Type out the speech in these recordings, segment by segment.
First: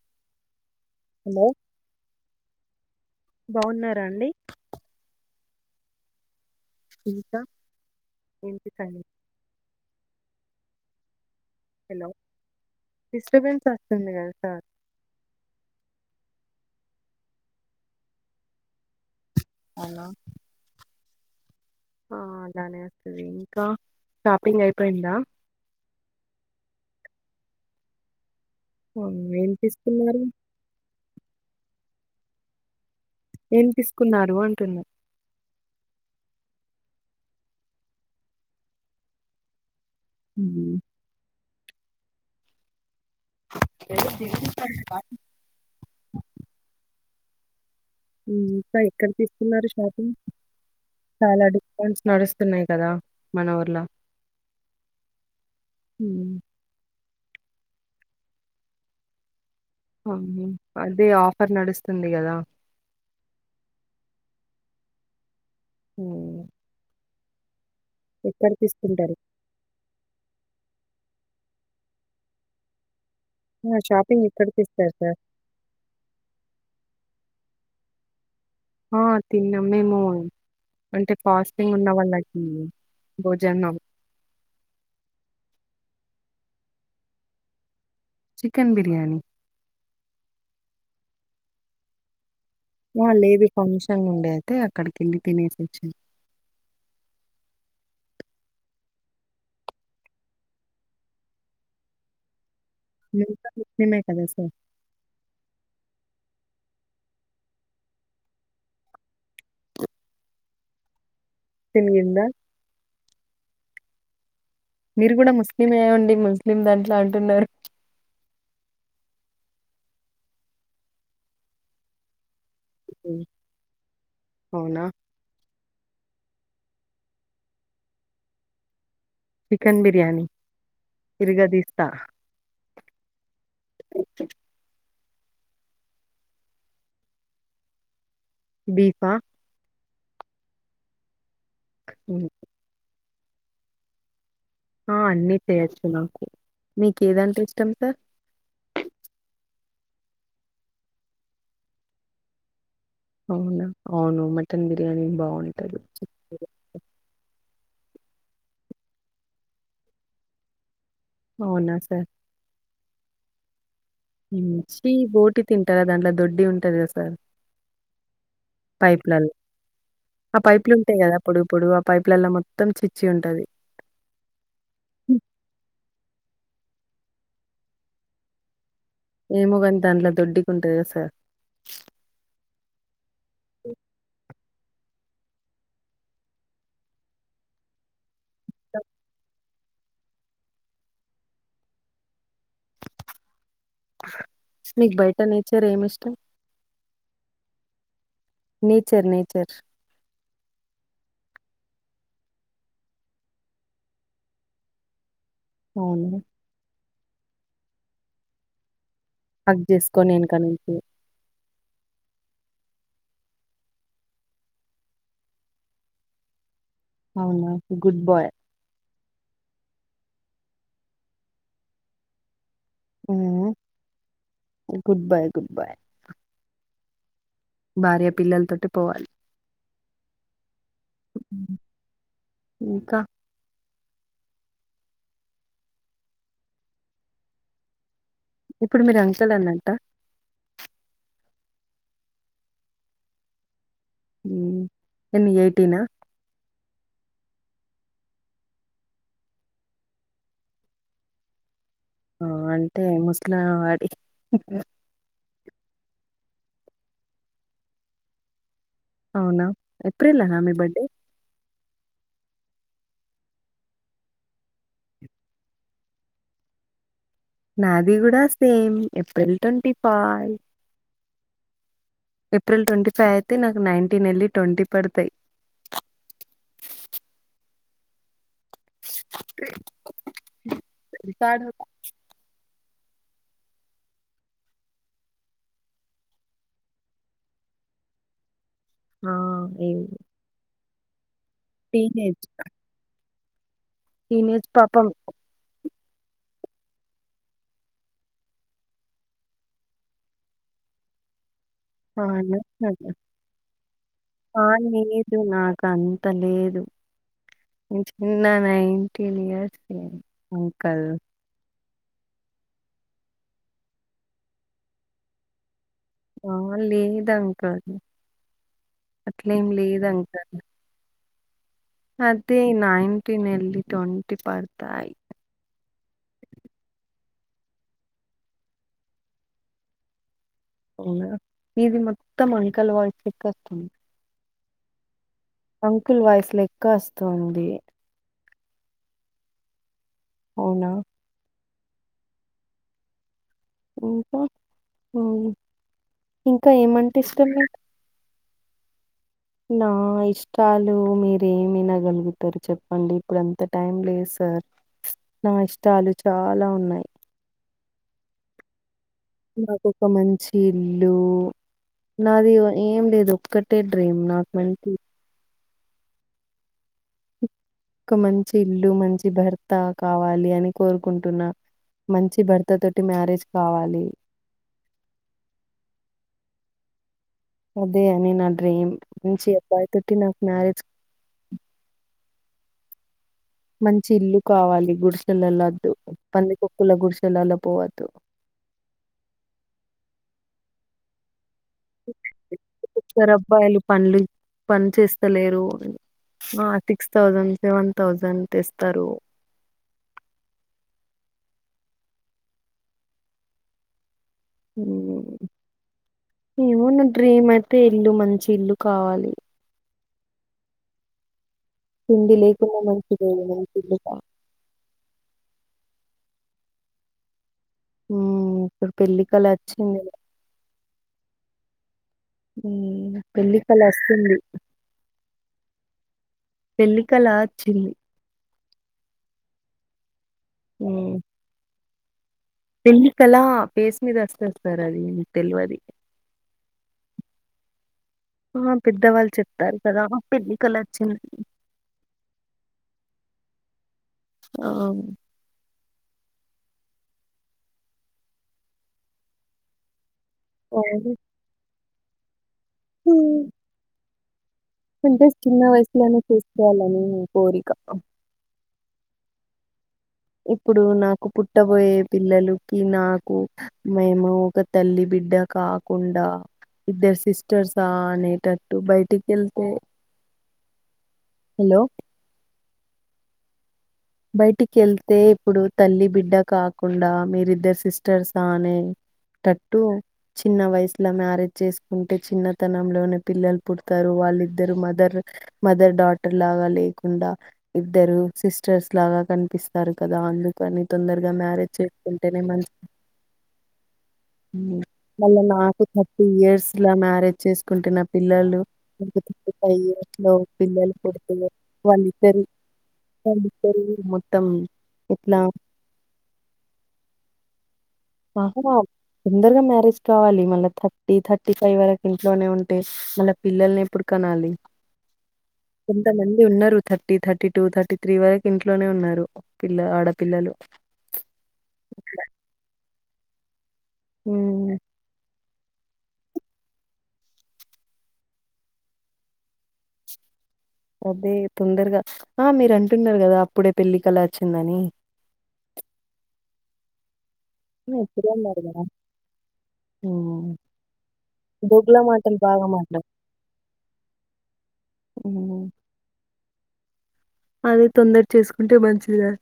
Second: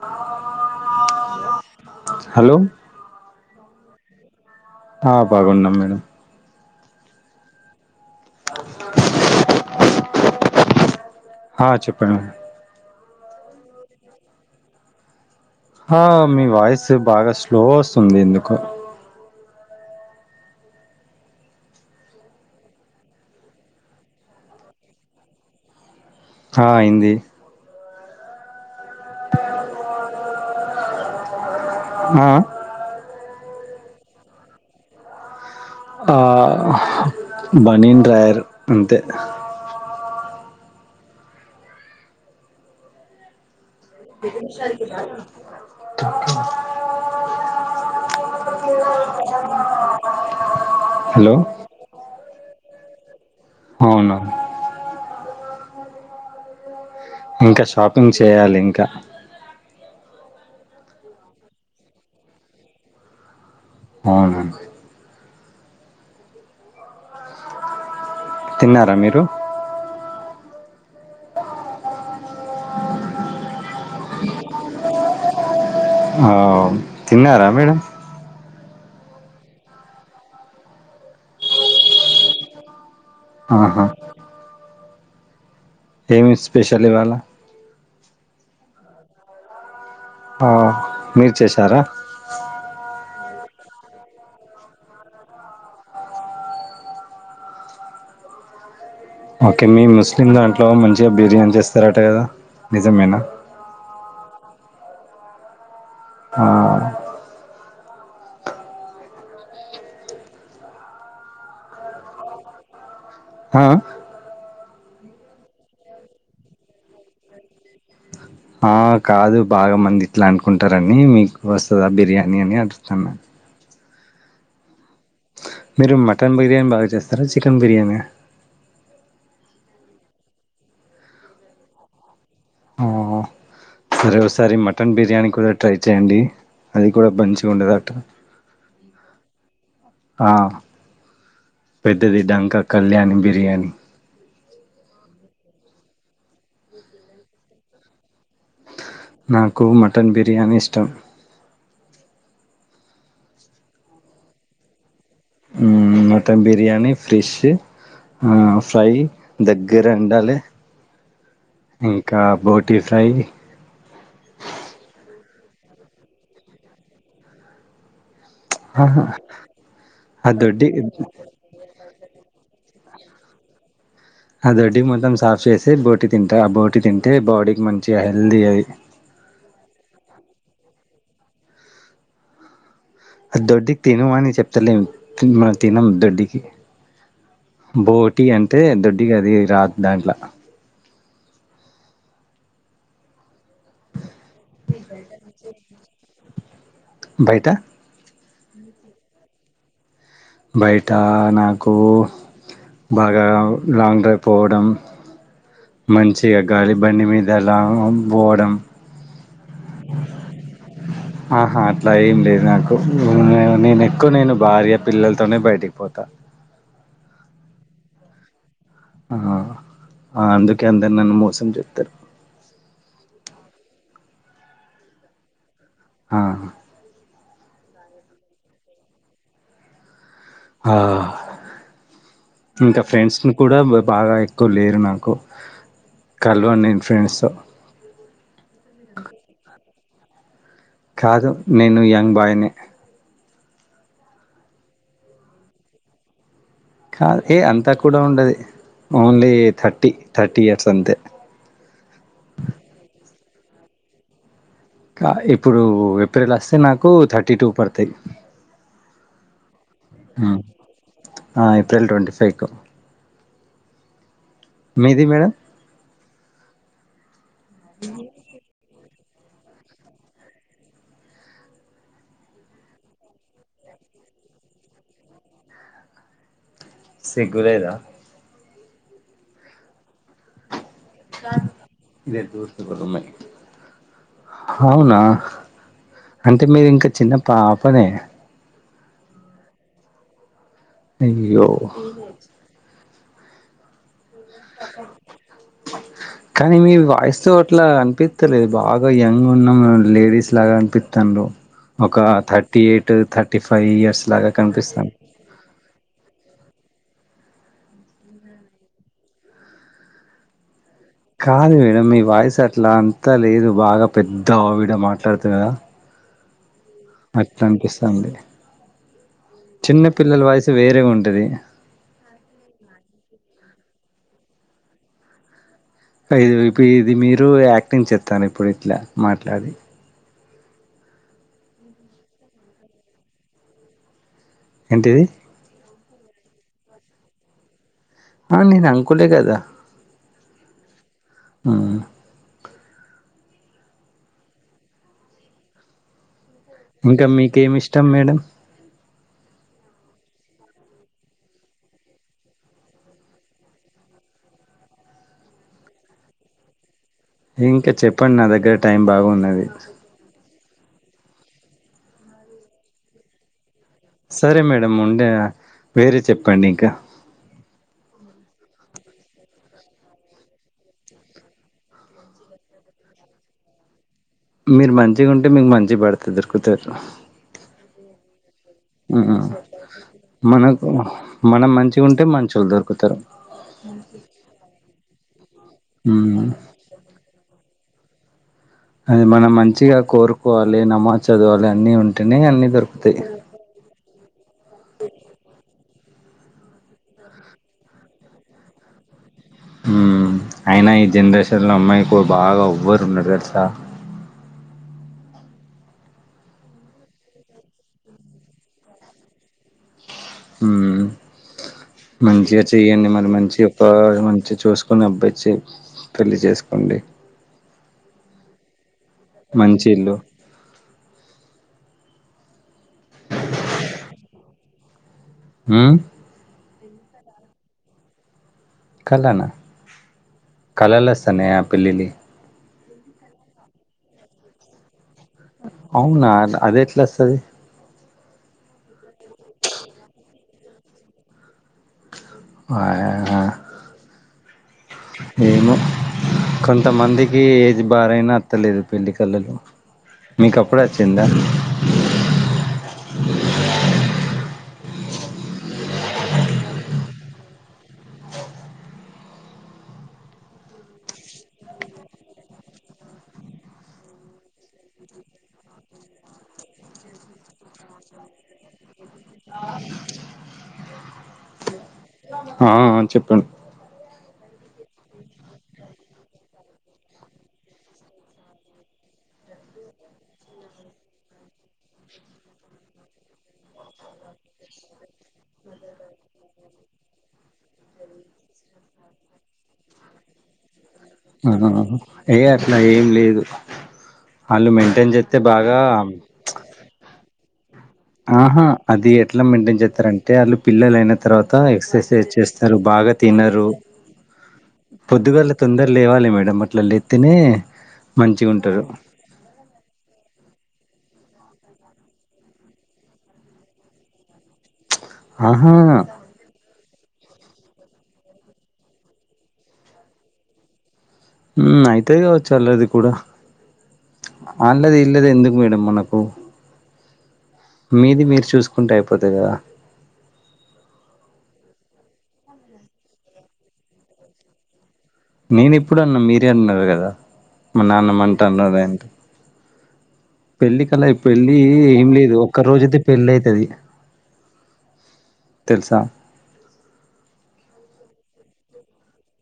ఆ hello hello బావున్నారా అండి ఆ బాగున్నాం మేడం ఇంకా ఏంటి సంగం ఆ చెప్పండి డిస్టర్బెన్స్ వస్తుంది కద సార్ ఆ మి వాయిస్ బాగా స్లో వస్తుంది ఎందుకో అన్నా ఆ అలానే వస్తది ఇంకా షాపింగ్ అయిపోయిందా హ అయింది హో ఏం తీసుకున్నారు ఆ ఆ ఏం తీసుకున్నారు అంటున్నా ఆ బనీన్ డ్రాయర్ అంతే మ్ ఇంకా ఎక్కడ తీసుకున్నారు షాపింగ్ హలో చాలా డిస్కౌంట్స్ నడు స్తున్నాయి కదా మన ఊర్ల అవునా హుమ్ ఇంక షాపింగ్ చేయాలి ఇంకా అ అదే ఆఫర్ నడుస్తుంది కదా అవునా హుమ్ తిన్నారా ఎక్కడతిస్కుంటారు మీరు షాపింగ్ ఎక్కడ తిస్తరు సార్ ఓ తిన్నరా మేడం ఆ తిన్నాం మేము అంటే ఫాస్టింగ్ ఉన్న వాళ్ళకి భోజనం ఆహా ఏమి స్పెషల్ ఇవాళ చికెన్ బిర్యానీ ఆ మీరు చేసారా ఆ లేదు ఫంక్షన్ ఉండే అయితే అక్కడికి వెళ్ళి తినేసి వచ్చామ ఓకే మీ ముస్లిం దాంట్లో మంచిగా బిర్యానీ చేస్తారట కదా నిజమేనా అంతా ఉట్టిగానే అదే సర్ ఆ తినగిందా ఆ మీరు కూడా ముస్లిమే అండి ముస్లిం దాంట్లో అంటున్నారు ఆ కాదు బాగా మంది ఇట్లా అనుకుంటారు మీకు వస్తదా బిర్యానీ అని అడ్ చనా హ్మ్. అవునా మీరు మటన్ బిర్యానీ బాగా చేస్తారా చికెన్ బిర్యానీ చికెన్ బిర్యానీ ఇరగ తీస్తా అరే ఒకసారి మటన్ బిర్ బిర్యానీ కూడా ట్రై చేయండి అది కూడా బంచిగా ఉండదు అట బీఫా ఆ ఆ పెద్దది హ్మ్. డంక కళ్యాణి బిర్యానీ ఆ అన్ని చేసేసుకున్నాం మీకు ఏదంటే ఇష్టం సర్ నాకు మటన్ బిర్యానీ ఇష్టం అవునా అవును మటన్ బిర్యానీ నే ఉమ్ మటన్ బిర్యానీ ఫ్రిష్ ఆ ఫ్రై దగ్గర ఉండాలి అవునా సార్? ఇంకా బోట్ టీ ఫ్రై చీ బోటి తింటారా దాంట్లో దొడ్డి ఉంటది కదా సర్ అహా! పైపుల్ ఆ పైపులు ఉంటాయి కదా పొడు ఇప్పుడు పైప్లలో మొత్తం చిచ్చి ఉంటది ఆ దిడ్డి మొత్తం హ్మ్. సాఫ్ చేసి బోటి తింటే ఆ బోటి తింటే బాడీకి మంచిగా హెల్దీ అయ్ ఏమో కాని దాంట్లో దొడ్డికి ఉంటంది కదా సార్ ఆ దొడ్డికి తినమని చెప్ తలిమ తిన తినం దడికి బోట్ టీ అంటే దొడ్డిగా అది రాద్ బ్యాంక్ల మీకు బయట నేచర్ ఏం ఇష్టం బయటా నేచర్ నేచర్ బయట నాకు బాగా లాంగ్ డ్రైవ్ పోవడం అవును మంచిగా గాలి బండి మీద లాంగ్ [unintelligible] పోవడం హక్ చేసుకోని వెనుకా నుంచి ఆహా అట్లా ఏం లేదు నాకు [unintelligible] నేను ఎక్కువ నేను భార్య పిల్లలతోనే బయటికి పోతా అవునా గుడ్ బాయ్ ఆహా అందుకే అందరూ నన్ను మోసం చేత్తారు ఊ గుడ్ బాయ్ గుడ్ బాయ్ ఆ భార్య పిల్లలతోటి పోవాలి హా హ్మ్. ఇంక ఇంకా ఫ్రెండ్స్ ని కూడా [inaudible] బాగా ఎక్కువ లేరు నాకు కలవను నేను ఫ్రెండ్స్ ఏతో ఇప్పుడు మీరు అంకుల్ అన్నంట కాదు నేను యంగ్ బాయ్ని ఎన్ని ఎయిటీనా కాదు ఏ అంత కూడా ఉండది ఓన్లీ ఏ థర్టీ థర్టీ ఇయర్స్ అంతే ఆ అంటే ముస్ల ఆ ఆడి [inaudible] కా ఇప్పుడు ఏప్రిల్ అస్తే నాకు థర్టీ టూ పడుతాయి అవునా ఎప్పు్రిలా హ మీ బడ్డే ట్వెల్ ట్వంటీ ఫైవ్కు మీది మేడం నాది కూడా same April twenty five April twenty five అయితే నాకు నైన్టీన్ వెళ్ళి ట్వంటీ పడతాయి సిగ్గులేదా [unintelligible] కాడు ఇదే దోస్తు అవునా అంటే మీరు ఇంకా చిన్న పాపనే ఆ వి అయ్యో టీనేజ్ పాపం కానీ మీ వాయిస్తో అట్లా అనిపిస్తలేదు బాగా యంగ్ ఉన్నాము లేడీస్ లాగా అనిపిస్తాను అ ఫైవ్ ఇయర్స్ లాగా ఆ కనిపిస్తాను లేదు నాకు అంత లేదు చిన్న నైన్టిన్ ఇయర్స్ అంకల్ కాదువ్ మీ వాయిస్ అట్లా అంతా లేదు బాగా పెద్దవిడ మాట్లాడుతుద ఆ లేదు అట్లా అంకల్ అనిపిస్తంది అట్లేం లేదు చిన్న పిల్లల అంకల్ వయసు వేరే ఉంటది అదే నైన్టీన్ ఎల్లి టోన్ టి పడతాయి ఇది ఇ ఇది మీరు యాక్టింగ్ చేతంరు ఇప్పుడు ఇట్లా మాట్లాడి అవునా ఇది మొత్తం అంకల్ వాయిస్ క్క అస్తుంది ఏంటిది అంకుల్ వాయస్ లెక్క అస్తుంది ఆ నేను అంకుల్ లే కదా అవునా ఆ ఇంకా ఆ ఇంకా మీకేమి ఇష్టం మేడం నా ఇష్టాలు మీరేమినగలుగుతారు చెప్పండి ఇప్పుడు అంత టైం లేదు సార్ నా ఇష్టాలు చాలా ఉన్నాయి ఇంకా చెప్పండి నా దగ్గర టైం బాగున్నది నాకు ఒక మంచి ఇల్లు నాది ఏం లేదు ఒక్క సరే మేడమ్ ఉండే వేరే చెప్పండి ఇంకా ఒక మంచి ఇల్లు మంచి భర్త కావాలి అని కోరుకుంటున్న మంచి భర్త తోటి మ్యారేజ్ కావాలి మీరు మంచిగా ఉంటే మీకు మంచి భర్త దొరుకుతారు నినంథ్ హు మ్యారేజ్ మనకు మనం మంచి ఉంటే మం టోండర్‌పటేరా మంచి ఇల్లు కావాలి గు [unintelligible] దు ఉమ్. పంది కొక్కుల గుడిసెలల పోవ దు అది మనం మంచిగా కోరుకోవాలి నమోజ్ చదవాలి అన్నీ ఉంటేనే అన్నీ దొరుకుతయి ఇద్దరు అబ్బాయిలు పనులు పని చేస్తలేరు ఆ తిక్స్ థౌజండ్ సెవెన్ థౌజండ్ తెస్తరు హ్మ్ అయినా ఈ జనరేషన్లో అమ్మాయికి బాగా ఎవ్వరు ఉండరు తెలుసా హ్మ్ ఏమో నా డ్రీమ్ అయితే ఇల్లు మంచి ఇల్లు కావాలి హ్మ్ తిండి మంచిగా లేకుండా చెయ్యండి మంచిది మరి మంచి ఒక ఇల్లు కావాలి మంచిగా చూసుకొని అబ్బాయిచ్చి పెళ్లి చేస్కోండి. హ్మ్ ఇప్పుడు పెళ్లికల వచ్చింది లే ఇల్లు హ్మ్ పెళ్లి కల వస్తుంది హ్మ్ పెళ్లికల ఆచ్చింది కలన ఉమ్, కలలస్తున్నాయా పెళ్లిలి పెళ్లి కల ఫేస్ మీద వస్తాది సర్ అది తెలియది అవునా న అది ఎట్ల వస్తది ఆ పెద్దవాళ్ళు చెప్తారు కదా పెళ్లి కల వచ్చిం హయా హా అ కొంతమందికి ఏజ్ బారయినా అత్తలేదు పెళ్లి కలలు మీకు అపుడే అచ్చింద హ్మ్ అంటే చిన్న వయసులోనే చేసుకోవాలని కోరిక ఇప్పుడు నాకు పుట్టబోయే పిల్లలుకి, నాకు, మేము ఒక తల్లి బిడ్డ కాకుండా, ఇద్దరు సిస్టర్సా అనేటట్టు బయటిక్ వెళ్తే హాలో ఆ ఆ చెప్పండ్ బయటికి ఏళ్తే ఇప్పుడు తల్లి బిడ్డ కాకుండా మీరిద్దరు సిస్టర్సా అనే టట్టు చిన్న వయసులో మ్యారేజ్ చేసుకుంటే చిన్నతనంలోనే పిల్లలు పుడతారు వాళ్ళిద్దరు మదర్ మదర్ డాటర్ లాగా లేకుండా ఇద్దరు సిస్ స్ట్రెష్ లాగా కనిపిస్తారు కదా అందుకని. తొందరగా ఆ ఆ మ్యారేజ్ ఆ ఆ ఏ చేసుకుంటేనే హాస్టల్ మంచిది అది ఏం లేదు వాళ్ళు మెయింటైన్ మళ్ళ చెస్తే బాగా చేస్ ఆహా అది ఎట్లా మెయింటైన్ ఫైవ్ ఇయర్స్ చేస్తారంటే, లో ఆళ్ళు పిల్లలు అయిన పుడితే తర్వాత ఎక్సాసైజ్ వాళ్ళిద్దరు చేస్తారు. బాగా తిం విన్నరు వాళ్ళిద్దరు మొత్తం ఎట్లా పొద్దుగల తొందర్ లేవాలి మేడం అట్లా లేతేనే వాఃమో తొందరగా మ్యారేజ్ కావాలి. మళ్ళా థర్టీ థర్టీ ఫైవ్ వరకు ఇంట్లోనే ఉంటే, మళ్ళా పిల్లల్ని ఎప్పుడు కన్నాలి. ఆహా కొంత మంది ఉన్నారు thirty thirty two thirty three వరకు ఇంట్లోనే ఉన్నారు పిల్ల ఆడపిల్లలు ప్చ్ ఆ ఉమ్, మేడం మనకు మీది మీరు చూసుకుంటే అయిపోతాదా అదే తొందరగా ఆ మీరు అంటున్నారు కదా అప్పుడే పెళ్లి కల వచ్చిందని నేను ఎప్పుడు అన్నా మీరే అన్నారు కదా. మా ఆ, నాన్నమ్మ ఇప్పుడే అన్నారు అంటావునదా కదా ఏంటి ఉమ్, పెళ్లి కల పెళ్ళి బొగ్గుల ఏం లేదు మాటలు ఒక్క బాగా రోజైతే మాట్లాడు పెళ్ళి అయితది ఉమ్. తెలుసా అదే తొందర చేసుకుంటే మంచిదని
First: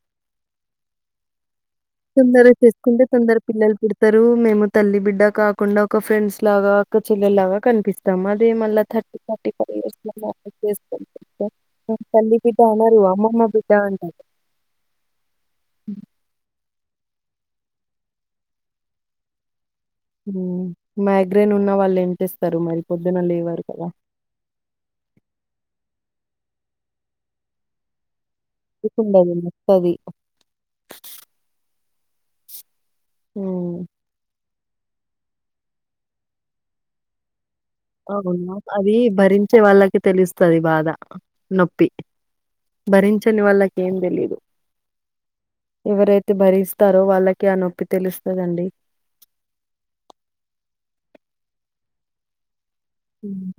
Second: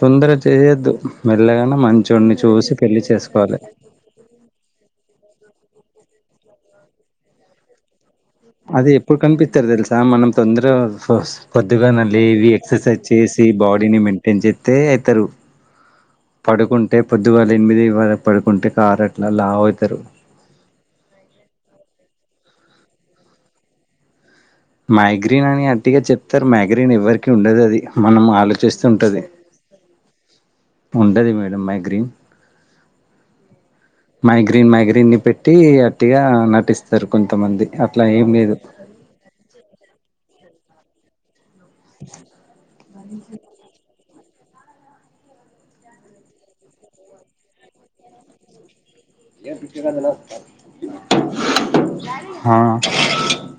తొందర చేయద్దు మెల్లగాన తొందరగ చేసుకుంటే తొందరగ పిల్లలు పుడతారు మేము తల్లి బిడ్డ కాకుండా ఒక ఫ్రెండ్స్ లాగా అక్క చెల్లెల్ లాగా కనిపిస్ అది ఎప్పుడు కనిపిత్తరు తెలుసా మనం మ్యారేజ్ తొందరగా చేసుకుంటే ఫస్ పొద్దుగా "ఆ, తల్లి లేవి బిడ్డ అనరు. ఎక్సర్సైజ్ చేసి అమ్మమ్మ బిడ్డ బాడీని అంటారు. మెయింటైన్ చేస్తే అవుతారు పడుకుంట అంటే పొద్దుగాళ్ళ ఎనిమిదిల పడుకుంటే కార్ అట్లా లావు అయితారు హ్మ్ మైగ్రేన్ ఉన్న వాళ్ళు ఏం చేస్తారు మరి పొద్దున లేవరు కదా మైగ్రీన్ అని అట్టి గాచెప్తారు మైగ్రీన్ ఎవరికి ఉండదు అది మనం మ అట్ల చేస్తూ ఉంటది నొప్పుండదు నొస్తది. ఉండది మేడం మైగ్రీన్ హ్మ్ మైగ్రీన్ మైగ్రీన్ ని పెట్టి అట్టిగా నటిస్తరు కొంతమంది అట్లా ఏం అవును లేదు అది భరించే వాళ్ళకి తెలుస్ సరి బాద నొప్పి భరించని వాళ్ల కి ఏం తెలీదు ఎవరైతే భరిస్తారో వాళ్ళకి ఆ నొప్పి తెలుస్తదండి హా హ్మ్.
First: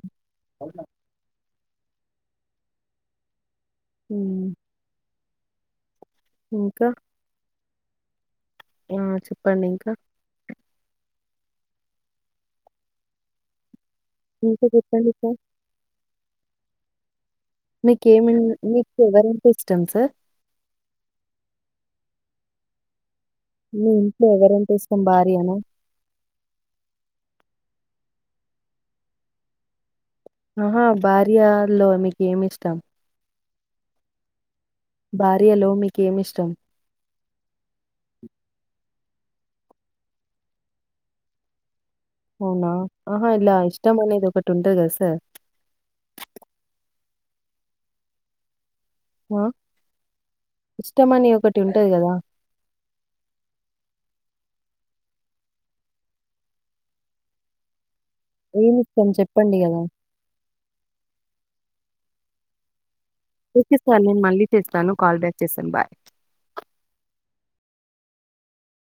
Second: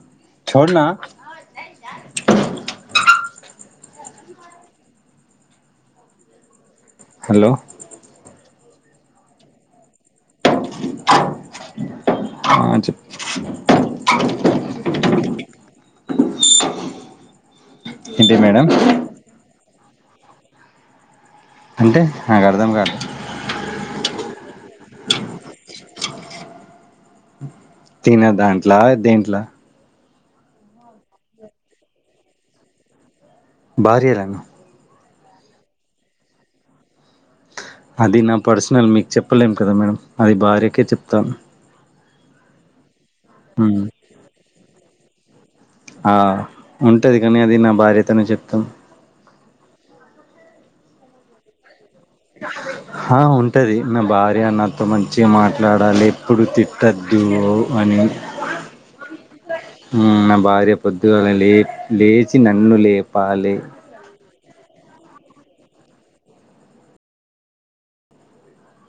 హ్మ్ ఇంకా హలో ఆ చెప్పండి ఇంకా ఆ చెప్ప ఇక చెప్పండి సార్ మీకు ఏమి ఏంటి ఏమి మేడం మీకు ఎవరంటే ఇష్ సిస్టమ్ సర్ అంటే నాకు అర్దం కాలే మీ ఇంట్లో ఎవరంటే ఇష్టం భార్య అనా తిన దాంట్లా దేంట్లా ఆహా భార్యలో మీకు ఏమి ఇష్టం భార్య ల న భార్యలో మీకేమిష్టం అది నా పర్సనల్ మీకు చెప్పలేం కదా మేడం అది భార్యకే చెప్తాను అవునా ఆహా ఇలా ఉమ్ ఇష్టమనేది ఒక టంట గద సర్ ఆ ఉంటది కానీ అది నా భార్యతోనే చెప్తాం ఆ ఇష్టమని ఒకటి ఉ హా ఉంటది నా బా ఫ్రీగా నాతో మంచిగా మాట్లాడాలి ఎప్పుడు తిట్టద్దు అని ఏమిష్టం చెప్పండి గదా? నా భార్య పొద్దుగాలలి లేచి నన్ను లేపు ఇప్పిస్తాన్లే మళ్లీ చేస్తాను కాల్ బ్యాక్ చేస్తాను బాయ్